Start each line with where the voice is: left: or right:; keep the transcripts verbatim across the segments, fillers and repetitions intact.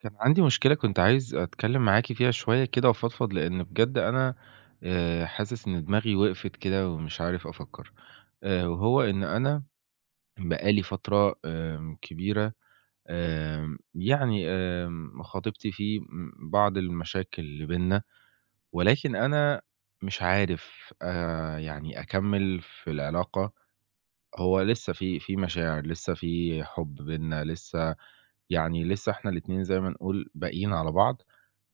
right: كان عندي مشكلة كنت عايز أتكلم معاكِ فيها شوية كده وأفضفض، لإن بجد أنا آآ حاسس إن دماغي وقفت كده ومش عارف أفكّر. آآ وهو إن أنا بقى لي فترة آمم كبيرة. آمم يعني آمم خاطبتي في م بعض المشاكل اللي بيننا، ولكن أنا مش عارف آآ يعني أكمّل في العلاقة. هو لسّه في في مشاعر، لسّه في حُب بيننا، لسّه يعني لسه إحنا الاتنين زي ما نقول باقيين على بعض،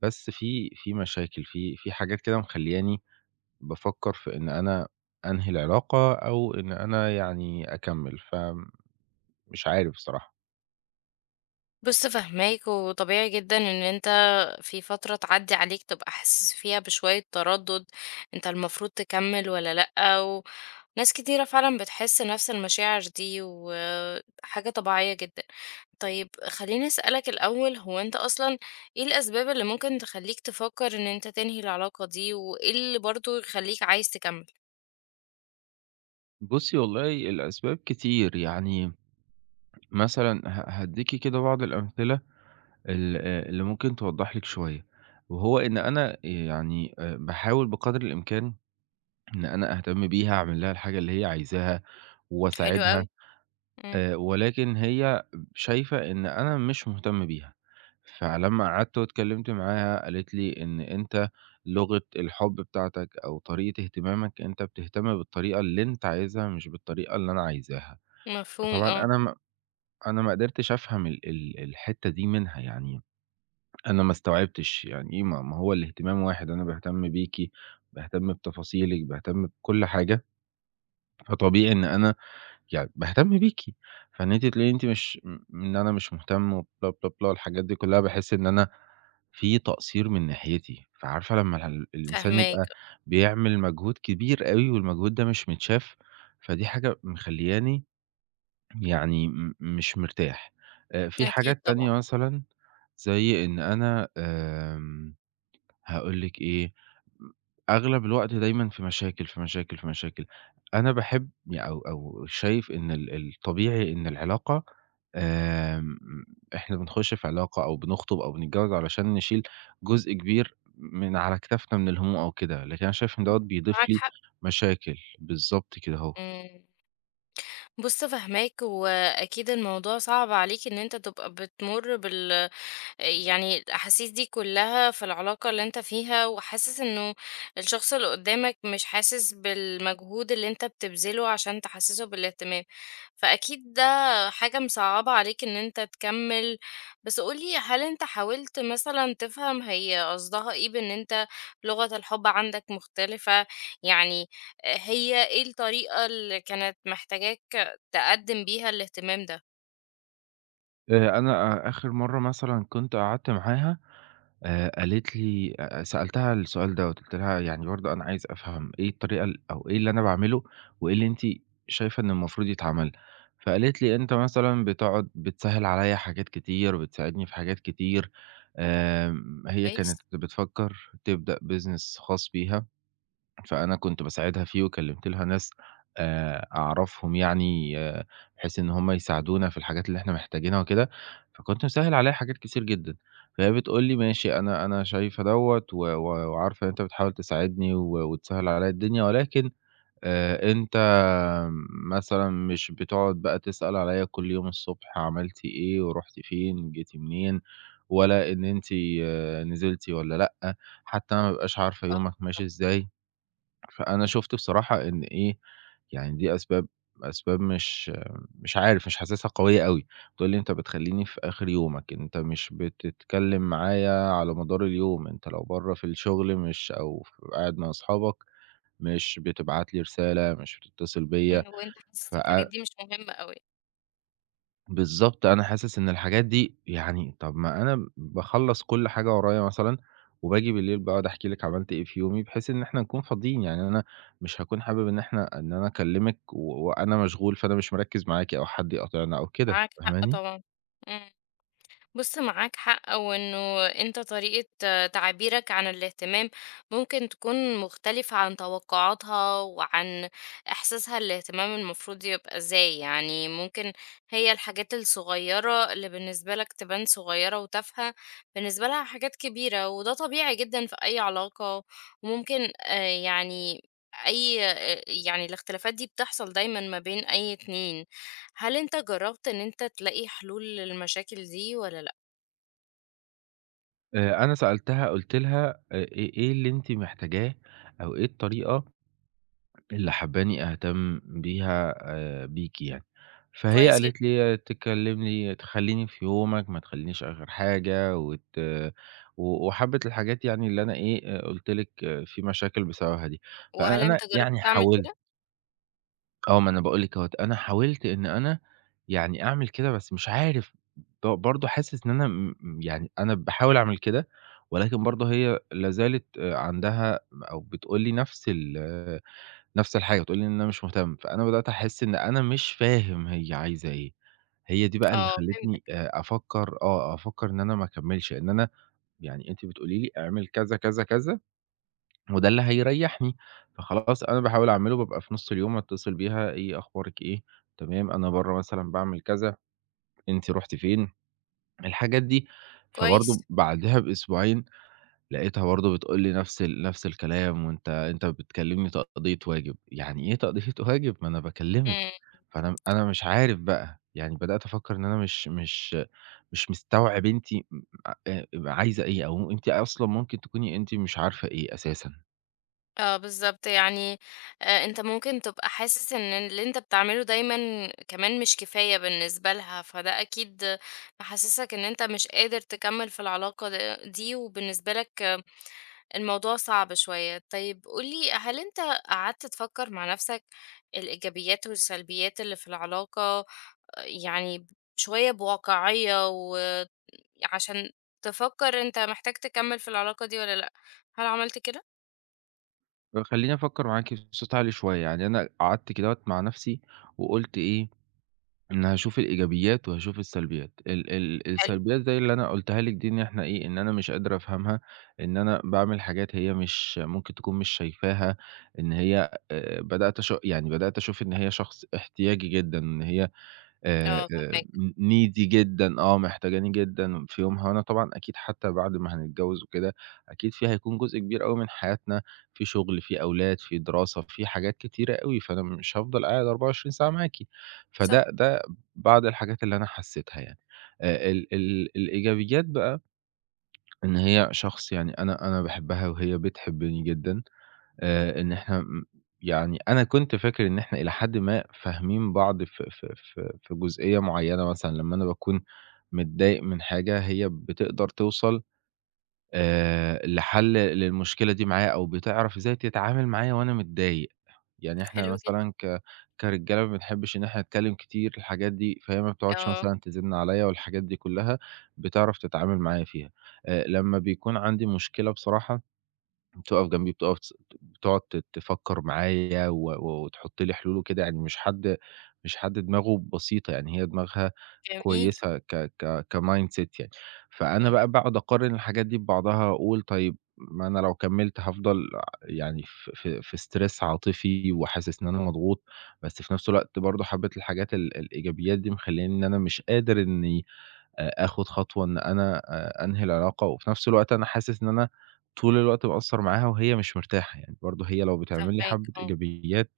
right: بس في في مشاكل، في في حاجات كده مخلّياني بافكّر في إن أنا أنهي العلاقة أو إن أنا يعني أكمّل، فمش عارف بصراحة.
left: بُص فاهماك، وطبيعي جدًا إن أنت في فترة تعدّي عليك تبقى حاسس فيها بشوية تردُّد، أنت المفروض تكمّل والّا لأ، وناس كتيرة فعلًا بتحس نفس المشاعر دي، وحاجة طبيعية جدًا. طيب خلّيني أسألك الأول، هو أنت أصلًا إيه الأسباب اللي ممكن تخلّيك تفكّر إن أنت تنهي العلاقة دي، وإيه اللي برضه يخلّيك عايز تكمّل؟
right: بُصّي والله الأسباب كتير، يعني مثلًا ه هادّيكِ كده بعض الأمثلة ال آآ اللي ممكن توضّح لِك شوية، وهو إن أنا يعني آآ باحاول بقدر الإمكان إن أنا أهتم بيها، أعمل لها الحاجة اللي هي عايزاها
left: حلو
right: وأساعدها.
left: أوي. إمم.
right: آآ، ولكن هي شايفة إن أنا مش مهتم بيها، فلمّا قعدت واتكلمت معاها قالت لي إن أنت لغة الحب بتاعتك أو طريقة اهتمامك أنت بتهتم بالطريقة اللي أنت عايزها مش بالطريقة اللي أنا عايزاها.
left: مفهوم
right: فطبعًا
left: آه.
right: أنا ما أنا ما قدرتش أفهم ال ال الحتّة دي منها، يعني أنا ما استوعبتش يعني إيه ما ما هو الاهتمام واحد، أنا باهتم بيكِ، باهتم بتفاصيلِك، باهتم بكل حاجة، فطبيعي إن أنا يعني باهتم بيكِ، فإن أنتِ تلاقي أنتِ مش م إن أنا مش مهتم وبلا، بلا، بلا والحاجات دي كلّها، باحس إن أنا في تقصير من ناحيتي، فعارفة لمّا ال الإنسان
left: فاهماك.
right: يبقى بيعمل مجهود كبير أوي والمجهود ده مش متشاف، فدي حاجة مخلّياني يعني م مش مرتاح. آآ في
left: أكيد
right: حاجات
left: طبعًا.
right: تانية مثلًا زي إن أنا آمم هاقول لِك إيه، أغلب الوقت دايمًا في مشاكل، في مشاكل، في مشاكل. أنا باحب أو أو شايف إن ال الطبيعي إن العلاقة آمم، إحنا بنخش في علاقة أو بنخطب أو بنتجوز علشان نشيل جزء كبير من على كتافنا من الهموم أو كده، لكن أنا شايف إن دوّة
left: معاك
right: بيضيف لي
left: حق.
right: مشاكل، بالضبط كده أهوّة.
left: إمم. بُص فاهماك، وأكيد الموضوع صعب عليك إن أنت تبقى بتمُر بال يعني الأحاسيس دي كلها في العلاقة اللي انت فيها وحاسس انه الشخص اللي قدامك مش حاسس بالمجهود اللي انت بتبذله عشان تحسسه بالاهتمام، فأكيد ده حاجة مصعبة عليك ان انت تكمل. بس قولي، هل انت حاولت مثلا تفهم هي قصدها ايه بان انت لغة الحب عندك مختلفة؟ يعني هي ايه الطريقة اللي كانت محتاجاك تقدم بيها الاهتمام ده؟
right: آآ، أنا آخر مرّة مثلًا كنت قعدت معاها آآ قالت لي أ سألتها السؤال دوّة، قُلت لها: "يعني برضه أنا عايز أفهم إيه الطريقة ال أو إيه اللي أنا باعمله وإيه اللي أنتِ شايفة إن المفروض يتعمل؟" فقالت لي: "أنت مثلًا بتقعد بتسهّل عليّا حاجات كتير وبتساعدني في حاجات كتير." آمم هي كانت
left: كويس؟
right: بتفكّر تبدأ business خاص بيها، فأنا كنت
left: اه.
right: باساعدها فيه وكلّمت لها ناس آآ أعرفهم يعني آه، بحيث إن هم يساعدونا في الحاجات اللي إحنا محتاجينها وكده، فكنت مسهّل عليها حاجات كتير جدًا. فهي بتقول لي: "ماشي أنا أنا شايفة دوّة و و وعارفة إن أنت بتحاول تساعدني و وتسهّل عليَّ الدنيا، ولكن آآ أنت مثلًا مش بتقعد بقى تسأل عليَّ كل يوم الصبح عملتِ إيه ورُحتِ فين، جيتِ منين، ولا إن أنتِ نزلتِ والّا لأ، حتى أنا ما بابقاش عارفة
left: آه.
right: يومك ماشي إزاي." فأنا شُفت بصراحة إن إيه، يعني دي أسباب أسباب مش مش عارف، مش حاسسها قوية أوي، بتقول لي: "أنت بتخلّيني في آخِر يومك، أنت مش بتتكلّم معايا على مدار اليوم، أنت لو برّه في الشغل مش أو ف قاعد مع أصحابك مش بتبعت لي رسالة، مش بتتصل بيّا."
left: إمم، وأنت حاسس الحاجات
right: فأ
left: دي مش مهمة أوي،
right: بالضبط، أنا حاسس إن الحاجات دي يعني طَب ما أنا باخلّص كل حاجة ورايا مثلًا، وباجي بالليل باقعد أحكي لِك عملت إيه في يومي، بحيث إن إحنا نكون فاضيين، يعني أنا مش هاكون حابب إن إحنا إن أنا أكلمِك و وأنا مشغول، فأنا مش مركّز معاكِ أو حد يقاطعنا أو كده،
left: معاك حق
right: فاهماني؟
left: طبعًا. إمم. بُص معاك حق، وإنه أنت طريقة تعبيرك عن الاهتمام ممكن تكون مختلفة عن توقعاتها وعن إحساسها الاهتمام المفروض يبقى إزاي، يعني ممكن هي الحاجات الصغيرة اللي بالنسبة لك تبان صغيرة وتافهة، بالنسبة لها حاجات كبيرة، وده طبيعي جدًا في أي علاقة، وممكن آآ يعني أي آآ يعني الاختلافات دي بتحصل دايمًا ما بين أي اتنين. هل أنت جربت إن أنت تلاقي حلول للمشاكل دي والّا لأ؟
right: آآ، أنا سألتها قُلت لها: "أ إيه إيه اللي أنتِ محتاجاه أو إيه الطريقة" اللي حبّاني أهتم بيها آآ بيك يعني. فهي
left: كويس جدًا.
right: قالت لي تكلمني تخلّيني في يومك، ما تخلّينيش آخر حاجة وت و وحبّة الحاجات يعني اللي أنا إيه، آآ قُلت لِك آه، في مشاكل بسببها دي.
left: وهل
right: فأنا
left: أنت جرّبت
right: يعني
left: تعمل
right: حاولت
left: كده؟
right: آه، ما أنا باقول لِك أهوّة، أنا حاولت إن أنا يعني أعمل كده بس مش عارف ب برضه حاسس إن أنا م م يعني أنا باحاول أعمل كده، ولكن برضه هي لا زالت عندها أو بتقول لي نفس ال نفس الحاجة، بتقول لي إن أنا مش مهتم، فأنا بدأت أحس إن أنا مش فاهم هي عايزة إيه. هي دي بقى اللي
left: آه فهمتك.
right: خلّتني آآ أفكّر آه، أفكّر إن أنا ما أكمّلش، إن أنا يعني أنتِ بتقولي لي اعمل كذا، كذا، كذا وده اللي هيريّحني، فخلاص أنا باحاول أعمله، بابقى في نُص اليوم أتصل بيها إيه أخبارِك إيه، تمام، أنا برّه مثلًا باعمل كذا، أنتِ رُحتِ فين، الحاجات دي.
left: كويس.
right: فبرضه بعدها بأسبوعين لقيتها برضه بتقول لي نفس ال نفس الكلام، "وأنت أنت بتكلمني تقضية واجب." يعني إيه تقضية واجب؟ ما أنا
left: إمم.
right: باكلمِك، فأنا أنا مش عارف بقى، يعني بدأت أفكر إن أنا مش مش مش مستوعب أنتِ م آآ عايزة إيه، أو أنتِ أصلًا ممكن تكوني أنتِ مش عارفة إيه أساسًا.
left: آه بالضبط، يعني آآ أنت ممكن تبقى حاسس إن اللي أنت بتعمله دايمًا كمان مش كفاية بالنسبة لها، فده أكيد محسسك إن أنت مش قادر تكمّل في العلاقة د دي، وبالنسبة لك الموضوع صعب شوية. طيب قُل لي، هل أنت قعدت تفكّر مع نفْسك الإيجابيات والسلبيات اللي في العلاقة، آه، يعني شوية بواقعية و عشان تفكّر أنت محتاج تكمّل في العلاقة دي والّا لأ، هل عملت كده؟
right: فخلّيني أفكر معاكِ بصوت عالي شوية، يعني أنا قعدت كدهوّة مع نفسي وقُلت إيه إن هاشوف الإيجابيات وهاشوف السلبيات. ال ال
left: حلو.
right: السلبيات زي اللي أنا قُلتها لِك دي إن إحنا إيه، إن أنا مش قادر أفهمها، إن أنا باعمل حاجات هي مش ممكن تكون مش شايفاها، إن هي آآ بدأت أش يعني بدأت أشوف إن هي شخص احتياجي جدًا، إن هي آآ،
left: آه
right: آآ
left: فاهماك.
right: ن needy جدًا، آه محتاجاني جدًا في يومها، وأنا طبعًا أكيد حتى بعد ما هنتجوز وكده، أكيد في هيكون جزء كبير أوي من حياتنا، في شغل، في أولاد، في دراسة، في حاجات كتيرة أوي، فأنا مش هافضل قاعد أربعة وعشرين ساعة معاكِ. فده
left: صح.
right: ده بعض الحاجات اللي أنا حسيتها يعني. آآ، ال ال الإيجابيات بقى إن هي شخص يعني أنا أنا باحبها وهي بتحبني جدًا، آآ إن إحنا م يعني أنا كنت فاكر إن إحنا إلى حدٍ ما فاهمين بعض في في في في جزئية معيّنة مثلًا لمّا أنا باكون متضايق من حاجة، هي بتقدر توصل آآ لحل للمشكلة دي معايا أو بتعرف إزاي تتعامل معايا وأنا متضايق. يعني إحنا
left: حلو جدًا.
right: مثلًا ك كرجالة ما بنحبّش إن إحنا نتكلّم كتير الحاجات دي، فهي ما بتقعدش
left: آه.
right: مثلًا تزن عليّا والحاجات دي كُلّها، بتعرف تتعامل معايا فيها. آآ لمّا بيكون عندي مشكلة بصراحة بتقف جنبي، بتقف تس بتقعد ت تفكّر معايا و و وتحُط لي حلول وكده، يعني مش حد مش حد دماغه بسيطة، يعني هي دماغها
left: جميل.
right: كويسة ك ك كmindset يعني. فأنا
left: إمم.
right: بقى باقعد أقارن الحاجات دي ببعضها، أقول طيب ما أنا لو كمّلت هافضل يعني في في في stress عاطفي وحاسس إن أنا مضغوط، بس في نفس الوقت برضه حبّة الحاجات ال الإيجابيات دي مخلّياني إن أنا مش قادر إنّي آآ آخُد خطوة إن أنا آآ أنهي العلاقة، وفي نفس الوقت أنا حاسس إن أنا طول الوقت مقصّر معاها وهي مش مرتاحة، يعني برضه هي لو بتعمل لي
left: فاهماك
right: حَبّة
left: آه.
right: إيجابيات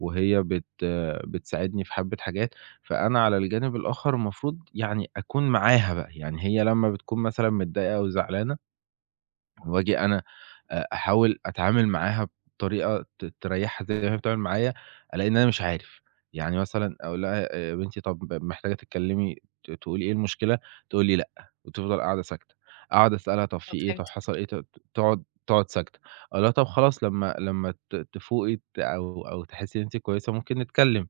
right: وهي بت آه، بتساعدني في حَبّة حاجات، فأنا على الجانب الآخَر المفروض يعني أكون معاها بقى، يعني هي لمّا بتكون مثلًا متضايقة أو زعلانة وآجي أنا أ أحاول أتعامل معاها بطريقة ت تريّحها زي ما هي بتتعامل معايا، ألاقي إن أنا مش عارف، يعني مثلًا أقول لها آه، "يا بنتي طب محتاجة تتكلمي ت تقولي إيه المشكلة؟" تقول لي "لأ." وتفضل قاعدة ساكتة، أقعد أسألها "طب
left: آه
right: في إيه؟
left: فهمت.
right: طب حصل إيه؟" ت ت تقعد تقعد ساكتة، أقول لها "طب خلاص لمّا لمّا ت تفوقي ت أو أو تحسي إن أنتِ كويسة ممكن نتكلم."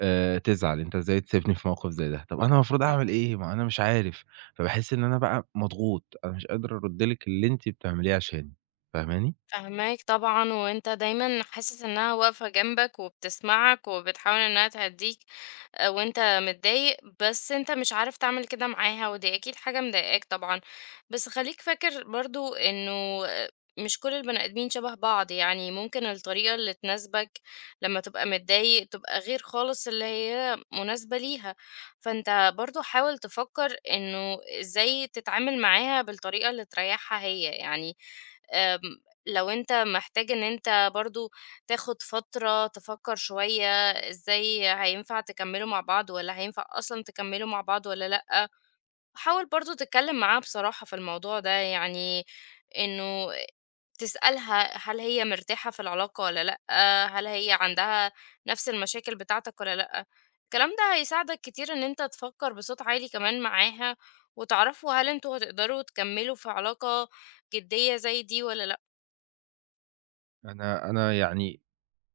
right: آآ تزعل، أنت إزاي تسيبني في موقف زي ده؟ طب أنا المفروض أعمل
left: إمم.
right: إيه؟ ما أنا مش عارف، فباحس إن أنا بقى مضغوط، أنا مش قادر أرُدّ لِك اللي أنتِ بتعمليه عشاني، فاهماني؟
left: فاهماك طبعًا، وأنت دايمًا حاسس إنها واقفة جنبك وبتسمعك وبتحاول إنها تهدّيك. آآ وأنت متضايق، بس أنت مش عارف تعمل كده معاها، ودي أكيد حاجة مضايقاك طبعًا. بس خلّيك فاكر برضه إنه مش كل البني آدمين شبه بعض، يعني ممكن الطريقة اللي تناسبك لمّا تبقى متضايق تبقى غير خالص اللي هي مناسبة ليها. فأنت برضه حاول تفكر إنه إزاي تتعامل معاها بالطريقة اللي تريحها هي، يعني آمم لو أنت محتاج إن أنت برضه تاخد فترة تفكر شوية إزاي هينفع تكمّلوا مع بعض والّا هينفع أصلًا تكمّلوا مع بعض والّا لأ، وحاول برضه تتكلّم معاها بصراحة في الموضوع ده، يعني إنه تسألها هل هي مرتاحة في العلاقة والّا لأ، هل هي عندها نَفْس المشاكل بتاعتك والّا لأ، الكلام ده هيساعدك كتير إن أنت تفكّر بصوت عالي كمان معاها، وتعرفوا هل أنتم هتقدروا تكمّلوا في علاقة جدية زي دي والّا لأ.
right: أنا أنا يعني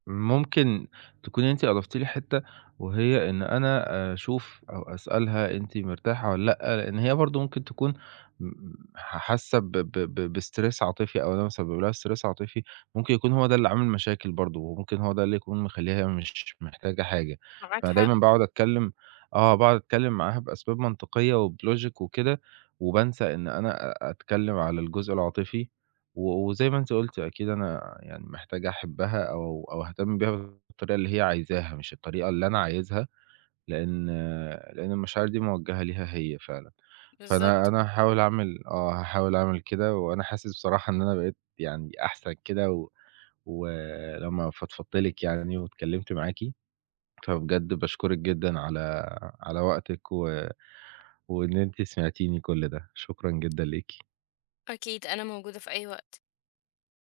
right: ممكن تكوني أنتِ أضفتِ لي حتّة، وهي إن أنا أشوف أو أسألها أنتِ مرتاحة والّا لأ، لإن هي برضه ممكن تكون م ح حاسة ب ب ب بstress عاطفي أو أنا مسبب لها stress عاطفي، ممكن يكون هو ده اللي عامل مشاكل برضه، وممكن هو ده اللي يكون مخلّيها هي مش محتاجة حاجة.
left: معاك حق.
right: فدايمًا باقعد أتكلّم آه، باقعد أتكلّم معاها بأسباب منطقية وبlogic وكده، وبانسى إن أنا أ أتكلّم على الجزء العاطفي. و وزي ما أنتِ قُلتِ أكيد أنا يعني محتاج أحبّها أو أو أهتم بيها بالطريقة اللي هي عايزاها، مش الطريقة اللي أنا عايزها، لإن لإن المشاعر دي موجّهة ليها هي فعلًا. فأنا
left: بالضبط.
right: أنا هاحاول أعمل آه، هاحاول أعمل كده، وأنا حاسس بصراحة إن أنا بقيت يعني أحسن كده و ولمّا فضفضت لِك يعني واتكلّمت معاكِ، فبجد باشكرِك جدًا على على وقتِك و وإن أنتِ سمعتيني كل ده، شكرًا جدًا ليكِ.
left: أكيد أنا موجودة في أي وقت.